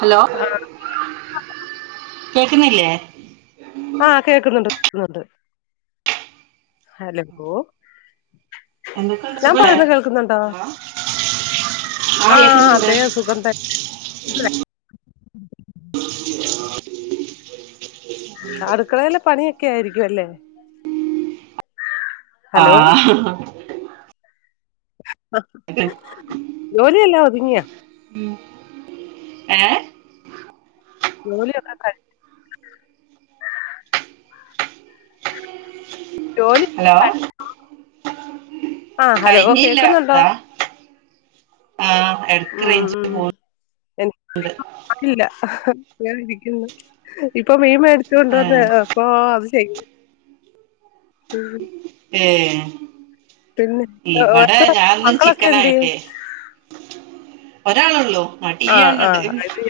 Hello ആ കേൾക്കുന്നില്ലേ ആഹ് കേൾക്കുന്നുണ്ട് കേൾക്കുന്നുണ്ട് ഹലോ എന്തൊക്കെയണ്ട് ഞാൻ സുഖല്ലേ പറയുന്ന ഹലോ ആ ആഹ് കേക്കുന്നുണ്ട് അതെ സുഖം തന്നെ ആടുക്കളെല് പണിയൊക്കെ ആയിരിക്കു അല്ലേ ഹലോ ആഹ് [unintelligible] [unintelligible] ജോലിയെല്ലാ ഒതുങ്ങിയാ ഉം ഏഹ് ജോലി ഒക്കെ കഴി ജോലി ഹലോ കഴിഞ്ഞില്ല കേൾക്കുന്നുണ്ടോ ഇതാ ആഹ് ഇടക്ക് റേഞ്ചില് ഉം പോണ്ട് [inaudible] ഇല്ല ഞൻ ഇരിക്കുന്നു ഇപ്പൊ മീൻ മേടിച്ച കൊണ്ട് വന്ന അപ്പൊ അത് ചെയ്യും ഉം ഏഹ് ഏ, ഇവിടെ ഇത് ഞാനൊന്നും മക്കളൊക്കെ എന്തിയെ ചിക്കനായിട്ടെ ഒരാളള്ളോ മടിയാണിത്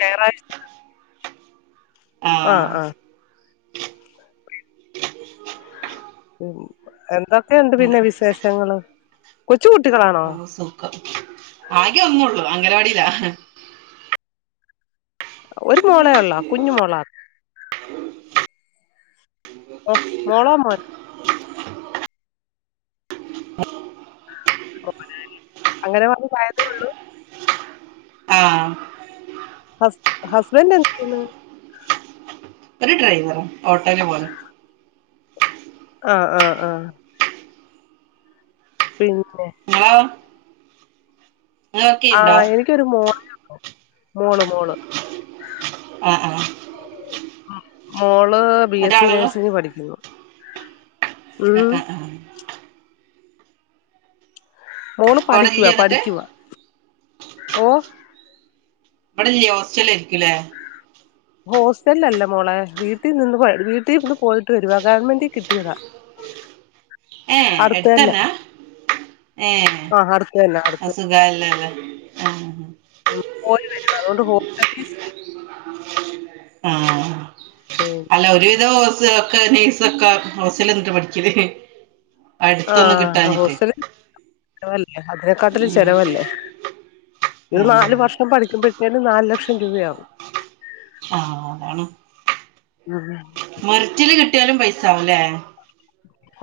ഞായറാഴ്ച്ച ആഹ് ആ [inaudible] ഉം എന്തൊക്കെയുണ്ട് അങ്ങനെ പിന്നെ വിശേഷങ്ങള് കൊച്ചു കുട്ടികളാണ് ആഹ് സുഖം ആകെ ഒന്നൊള്ളൂ അംഗനവാടില്ലാ ഒരു മോളേ ഉള്ളോ കുഞ്ഞുമോളാ ഓ മോളോ മോനോ അങ്ങനവാടിയില് ആയതേ ഉള്ളൂ ആഹ് ഹസ് ഹസ്ബൻഡ് എന്ത് ചെയ്യുന്നു ഒരു ഡ്രൈവറാ ഓട്ടോയില് പോലെ ആഹ് ആഹ് ആഹ് പിന്നെ ആഹ് ചെയ്യണ്ടോ ആഹ് എനിക്കൊരു മോള് മോള് മോള് ആഹ് ആഹ് മോള് ബി എസ് സി ഒരാളുള്ളൂ നേഴ്സിംഗ് പഠിക്കുന്നു ആഹ് ഉം ആഹ് ആഹ് മോള് അവിടെ പഠിക്കുവാ ഇല്ലേ എന്നിട്ട് പഠിക്കുവാ ഓ ഇവിടെ ല്ലെ ഹോസ്റ്റലി ആയിരിക്കൂലേ ഹോസ്റ്റലിൽ അല്ല മോളെ വീട്ടിൽ നിന്ന് വീട്ടിൽന്ന് പോയിട്ട് വരുവാ ഗവൺമെന്റി കിട്ടിയതാ [inaudible] ഏഹ് അടുത്ത് തന്നെ എടുത്തന്നാ ഏഹ് ആ അടുത്ത് തന്നെ അടുത്ത് അത് സുഖായിലല്ലാ ആഹ് പോയി വരി അതുകൊണ്ട് [inaudible] ആഹ് [unintelligible] അല്ല ഒരുവിധം ഹോ ഒക്കെ നഴ്സ് ഒക്കെ ഹോസ്റ്റലിൽ നിന്നാ പഠിക്കല് അടുത്തൊന്നും ആഹ് കിട്ടാഞ്ഞിട്ട് ഹോസ്റ്റല് ചെലവല്ലേ അതിനെക്കാട്ടില് ഉം. ചെലവല്ലേ ഇത് ഉം. നാലു വർഷം പഠിക്കുമ്പ ഞന് നാല് ലക്ഷം രൂപയാവും ആഹ് അതാണ് ആഹ് മെറിറ്റില് കിട്ടിയാലും പൈസ ആവല്ലേ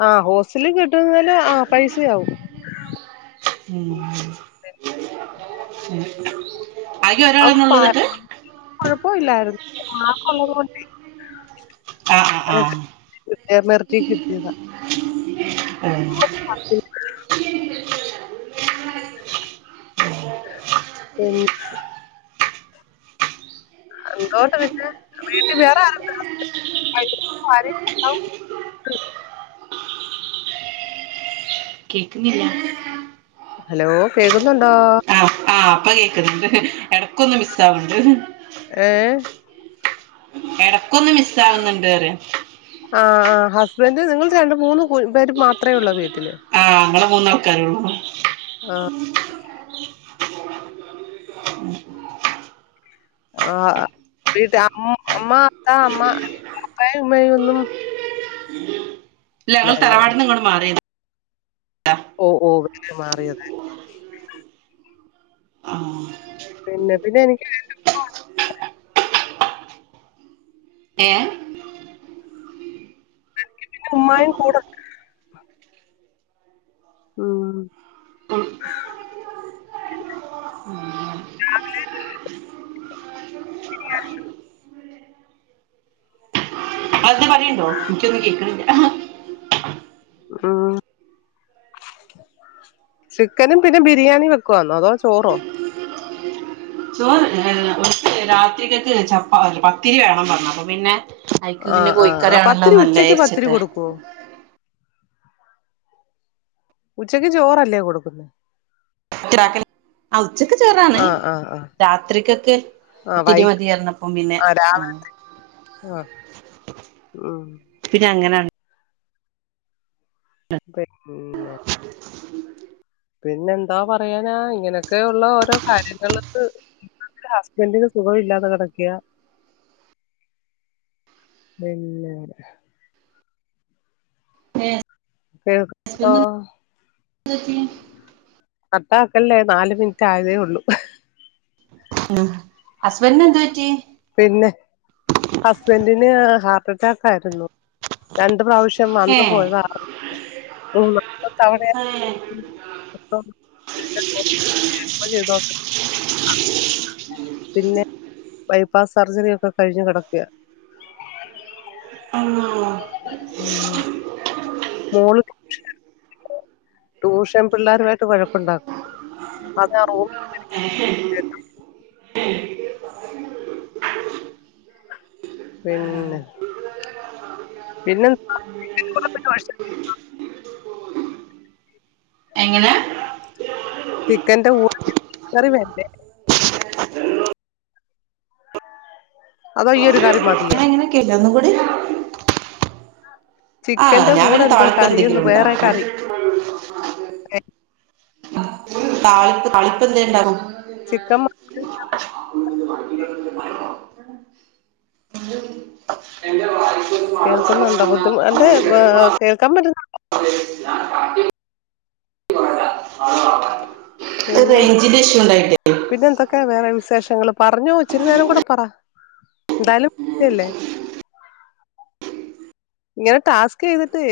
ആഹ് ഹോസ്റ്റലിൽ കിട്ട്ന്നേല് പൈസയാവും മം [inaudible] അവക്ക് പ കൊഴപ്പ ഇല്ലായിരുന്നു ആ മാർക്ക് ഒള്ളത് കൊണ്ടേ ആ ആ ആ ട്ട മർജിട്ടത [inaudible] ഉം. [unintelligible] [inaudible] ഉം എന്തോണ്ട് പിന്നെ വീട്ടിൽ വേറെ ആരുണ്ട് ഹസ്ബൻ്റ കേക്കിന്നില്ല? ഹലോ കേൾക്കുന്നുണ്ടോ? ആഹ് ആഹ് ഇപ്പ കേക്കിണ്ണ്ട് ഇടക്കൊന്ന് മിസ്സ് ആവണ്ട് ഏഹ് ഇടക്കൊന്ന് മിസ്സവുന്നുണ്ട് പറയ ആ ആ ഹസ്ബൻ്റ നിങ്ങള് രണ്ട് മൂന്ന് പേര് മാത്രമേ ഉള്ളൂ വീട്ടില്. ആ അങ്ങെ മൂന്നാൾക്കാരേള്ളൂ. ആ ആഹ് വീട്ട അമ്മ, അത്ത, അമ്മ അമ്മ ഉമ്മയും ഒന്നും ല്ല ഇല്ല ഞങ്ങള് അല്ലേ തറവാട് നിന്ന്ങ്ങോട്ട് മാറിണ്. ഓഹ് ഹ് ഇങ്ങട്ട് മാറിയതാലേ? ആഹ് പിന്നെ പിന്നെ എനിക്ക് ഏ ഉമ്മായും കൂടെ ഉം രാവിലെ അ പറയുണ്ടോ? എനിക്കൊന്നും കേൾക്കണില്ല. ഹ ഹ് മ് മ് ചിക്കനും പിന്നെ ബിരിയാണി വെക്കുന്നോ അതോ ചോറോ? ചോറ് ഏഹ് രാത്രിക്കൊക്ക് ചപ്പ പത്തിരി വേണം പറഞ്ഞു അപ്പൊ പിന്നെ അയ്ക്ക് പിന്നെ ആഹ് ആഹ് ആ കോഴിക്കറി ആണല്ലോ പത്തിരി നല്ലത് ഉച്ചക്ക് പത്തിരി രിച്ചിട്ട്. കൊടുക്കുവോ ഉച്ചക്ക് ചോറല്ലേ കൊടുക്കുന്നേ? ക്ക ഉച്ചക്കെ ചേറാണ് ആഹ് ആഹ് ആഹ് രാത്രിക്കൊക്കെ ആഹ് വൈ ഒത്തിരി മതി ഇറന്നപ്പം പിന്നെ ആ ആഹ് ഉം പിന്നെ അങ്ങനെണ്ട [unintelligible] പിന്നെ എന്താ പറയാനാ ഇങ്ങനെയൊക്കെയുള്ള ഓരോ കാര്യങ്ങൾണ്ട് ഹസ്ബൻ്റിന് സുഖം ഇല്ലാതെ കിടക്ക്യ. പിന്നെ വര ഏഹ് കേൾക്ക ഹസ്ബൻഡിന് എന്ത് പറ്റി [inaudible] കട്ടാക്കല്ലേ നാല് മിനിറ്റ് ആയതേ ഉള്ളൂ. ഉം ഹസ്ബൻ്റിന് എന്തു പറ്റി പിന്നെ ഹസ്ബൻ്റിന് ഹാർട്ട്റ്റാക്ക് ആയിരുന്നു രണ്ട് പ്രാവശ്യം പക്ഷെ വന്നു ഏഹ് പോയതാറിഞ്ഞില്ല. ഏഹ് [unintelligible] ചെയ്തോ പിന്നെ ബൈപ്പാസ് സർജറി ഒക്കെഴിഞ്ഞ് കിക്കുക ഉം ഉം മോള് [unintelligible] ട്യൂഷൻ പിള്ളേരുമായിട്ട് വഴക്കുണ്ടാക്കും. അതാ റും [unintelligible] പിന്നെ പിന്നെന്ത് എങ്ങനെ ചിക്കന്റെ [unintelligible] കറി വണ്ടെ അതോ ഈ്യ ഒരു കറി മതിയോ എങ്ങനൊക്കെയല്ലോ ഒന്നും കൂടി. ആഹ് ചിക്കന്റെ ഞാൻ കൂടെ പിന്നെ എന്തോ താളിപ്പ് കറി എന്തെങ്കിലും വേറെ ഉണ്ടാക്കും കറി താളിപ്പ് താളിപ്പ് എന്തെ ഉണ്ടാക്കും ചിക്കൻ മ [inaudible] എന്റെറെ [unintelligible] കേൾക്കുന്നുണ്ടോ ബുദ്ധിമു എന്റെ കേൾക്കാൻ പറ്റുന്ന ടോ [inaudible] റേഞ്ചിന്റെ ഇഷ്യു ഉണ്ടായിട്ടേ? പിന്നെ എന്തൊക്കെയ വേറെ വിശേഷങ്ങൾ പറഞ്ഞുച്ചിരുന്നേരും കൂടെ പറ എന്തായാലും വില്ലേ ഇങ്ങനനെ ടാസ്ക് ചെയ്തിട്ട്.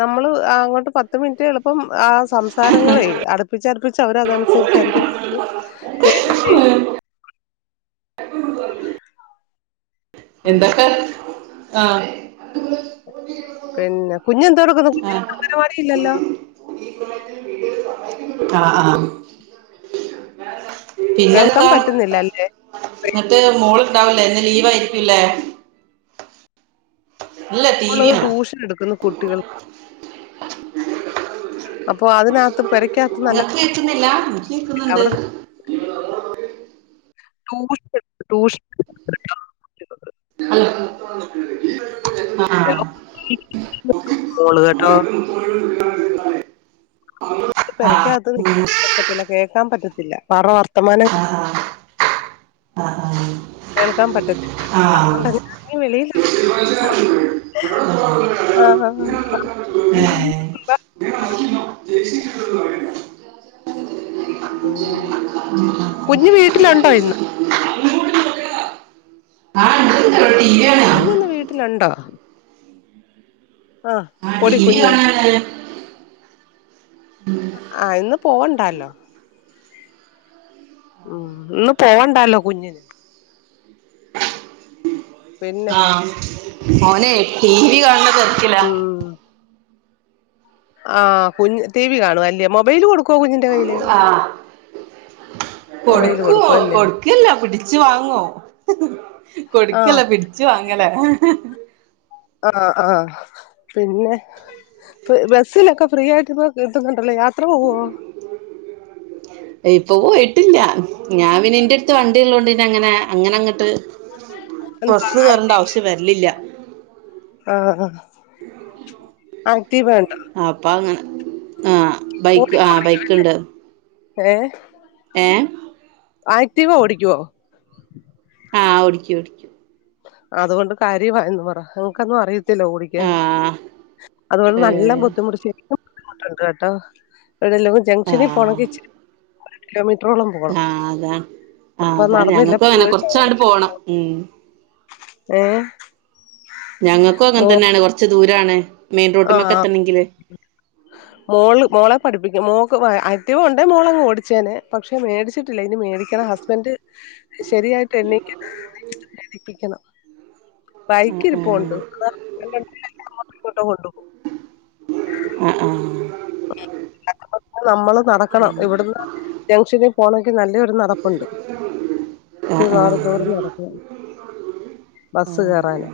നമ്മള് അങ്ങോട്ട് പത്ത് മിനിറ്റ് എളുപ്പം ആ സംസാരങ്ങളെ അടുപ്പിച്ചടുപ്പിച്ച് അവര അതനുസരിച്ചായിരിക്കും പേയ്‌മെന്റ് യും. [inaudible] ഉം എന്തൊക്കാ ആഹ് പിന്നെ കുഞ്ഞ് എന്തോ എടുക്കുന്നു ആഹ് അംഗൻവാടി ഇല്ലല്ലോ? [inaudible] ആഹ് കേൾക്കാൻ പിന്നെക്കാ പറ്റുന്നില്ല അല്ലേ എന്നിട്ട് മോള് ഇണ്ടാവൂല്ലേ ഇന്ന് ലീവ് ആയിരിക്കല്ലേ? മോൾ ട്യൂഷൻ എടുക്കുന്നു കുട്ടികൾക്ക് [inaudible] അപ്പൊ അതിനകത്ത് പെരക്കകത്ത് നല്ല നിങ്ങൾക്ക് കേക്കുന്നില്ല എനിക്ക് കേക്കുന്നുണ്ട്. അവിടെ ട്യൂഷൻ ഹലോ ആഹ് ആഹ് [inaudible] മോള് കേട്ടോ ആഹ് പെരക്കകത്ത് നിക്കാൻ [inaudible] പറ്റത്തില്ല കേൾക്കാൻ പറ്റത്തില്ല പറ വർത്തമാനം ആഹ് ആഹ് ആഹ് ആഹ് കേൾക്കാൻ പറ്റത്തില്ല ആഹ് അതുകൊണ്ട് വളിൽ ഇങ്ങനെ ഇറങ്ങിയില്ല [inaudible] ആഹ് ഏഹ്. നോക്കി ജെ സി കിട്ടുന്നു പറയുന്നത് ഉം കുഞ്ഞ് വീട്ടിലുണ്ടോ ഇന്ന്. [unintelligible] കുഞ്ഞു ഇന്ന് വീട്ടിലുണ്ടോ? ആഹ് ആ ടി പൊടി വി കുഞ്ഞ്. കാണാന് ആഹ് ഇന്ന് പോവണ്ടല്ലോ ഉം ഒന്ന് പോയടല്ലോ കുഞ്ഞ്ന്. പിന്നെ ഓനെ ടി വി കാണണ തെരക്കിലാ ആഹ കുഞ് ടിവി കാണു അല്ല മൊബൈല് കൊടുക്കുവോ കുഞ്ഞിന്റെ കയ്യില്. മൊബൈല് കൊടുക്കുവോ കൊടുക്കും അല്ലേ കൊടു കൊക്കല്ല പിടിച്ചു വാങ്ങോ ആഹ് കൊടുക്കല്ല പിടിച്ചു വാങ്ങല ആഹ ആഹ പിന്നെ ഇ ബസ്സിലൊക്കെ ഫ്രീ ആയിട്ട് ഇപ്പൊ കിട്ടുന്നുണ്ടല്ലോ യാത്ര പോവുവോ? ഇപ്പ പോയിട്ടില്ല ഞാൻ പിന്നെ എന്റെ അടുത്ത് വണ്ടി ഉള്ളതോണ്ട് ഇന്ന അങ്ങനെ അങ്ങനെ അങ്ങട്ട്. എന്തുവാ ബസ് കേറണ്ട ആവശ്യം വരൽ ഇല്ല. ആഹ് ആക്റ്റീവ് വേണ്ടോ അപം അങ്ങനെ ആഹ് ബൈക്ക് ആഹ ബൈക്ക് ഉണ്ട്. ഏ ഏ ആക്റ്റീവാ ഓിക്കുവോ ആഹ് ഓടിക്കും ഓടിക്കും അതുകൊണ്ട് കാര്യമായിന്ന് പറ ഓക്ക് ക്കൊന്നും അറയി ത്തില്ല ആ ഓടിക്കാന് അതുകോണ്ട് നല്ല ഏ ബുദ്ധിമുട്ട് ശരിക്കും ബുദ്ധിമുട്ടുണ്ട് കേട്ടോ എവിടെല്ലോ ആ ജംഗ്ഷനിൽ പോണെ ച്ചി കിലോമീറ്ററോളം പോകും ആഹ് അതാണ് ആ അതാണ് ഞങ്ങൾക്ക് അങ്ങനെ പോയിട്ട് കൊറച്ചാണ്ട് പോണം ഉം ഏ ഞങ്ങക്കും അങ്ങനെ മോ തന്നെയാണ് കുറച്ച് ദൂരാണ് മെയിൻ റോട്ടുമ്മക്ക് എത്തണമെങ്കില് ഉ മോള് മോളെ പഠിപ്പിക്കും മോക്ക് ആക്റ്റീവ് ഉണ്ടേ മോളങ് ഓടിച്ചേെനെ പക്ഷെ മേടിച്ചിട്ടില്ല ഇനി മേടിക്കണം ഹസ് ഹസ്ബൻ്റ് ശരിയായിട്ട് [unintelligible] എണീപ്പിക്കണം ആ ബൈക്ക് ആ ഇപ്പ്‌ണ്ട് [unintelligible] അ ആഹ നമ്മള് നടക്കണം ഇവിടുന്ന് ജംഗ്ഷനിൽ പോണങ്കിൽ നല്ലൊരു നടപ്പുണ്ട് ആ ആ ഏറെ ദൂരം നട ഉം ആ ബസ് കേറാന്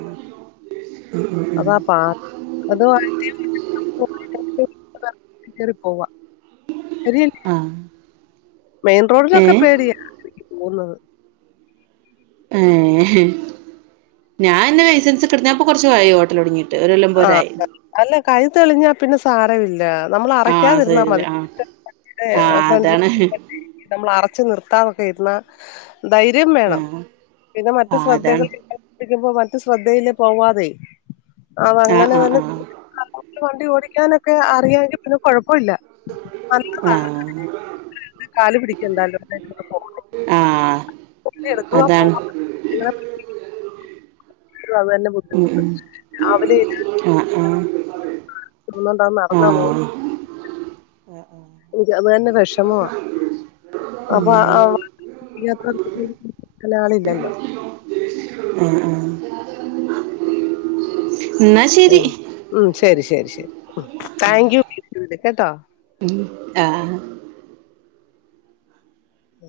അതാ പാ അത് [unintelligible] കെറി പോവാ ര് ആ ആ. മെയിൻ ഏ റോഡിലൊക്കെ പേടിയാ പോകുന്നത് ഏഹെ ഞാനന്നെ ലൈസൻസൊക്കെ എടുത്തിട്ട് ഞാപ്പൊ കൊറച്ച് കാലായി ഓട്ടൽ തൊടങ്ങീട്ട് ഒരു കൊല്ലം ആഹ് പോരായി അല്ല കൈ തെളിഞ്ഞാൽ പിന്നെ സാരമില്ല നമ്മൾഅറ ആ ക്കാതിരുന്നാൽ ശരില്ലേ മതി ആ ആ ഫ്ര അതാണ് നമ്മൾ അറച്ചു നിർത്താനൊക്കെ ഇരുന്ന ധൈര്യം വേണം ആഹ് പിന്നെ മറ്റെ ആഹ് അതാണ് ശ്രദ്ധകൾ [unintelligible] ശ്രദ്ധയില് പോവാതെ അത് ആഹ് അങ്ങനെ തന്നെ ആഹ് വണ്ടി ഓടിക്കാനൊക്കെ അറിയാെങ്കിൽ പിന്നെ കൊഴപ്പല്ല ആഹ് ന്നലതാ. ആഹ് കാല്ല് പിടിക്കണ്ടല്ലോ [inaudible] ആഹ് കുട്ടി എടുക്കുക അതാണ് പോവാ ങ്ങനെ [unintelligible] നം ഉം ഉം ആഹ് ആഹ് [unintelligible] നടന്ന പോന്ന? ആഹ് ഇതാവു ന്നെ വിഷമ ഉം അപ്പൊ ആ ആ [unintelligible] അയ്ല്ആള് ഇല്ലല്ലോ ആഹ് ആഹ് എന്നാ ശരി. ഉം ശെരി ശെരി ശെരി ഉം താങ്ക്യൂ [unintelligible] കേട്ടോ ഇൽ ആഹ് ആ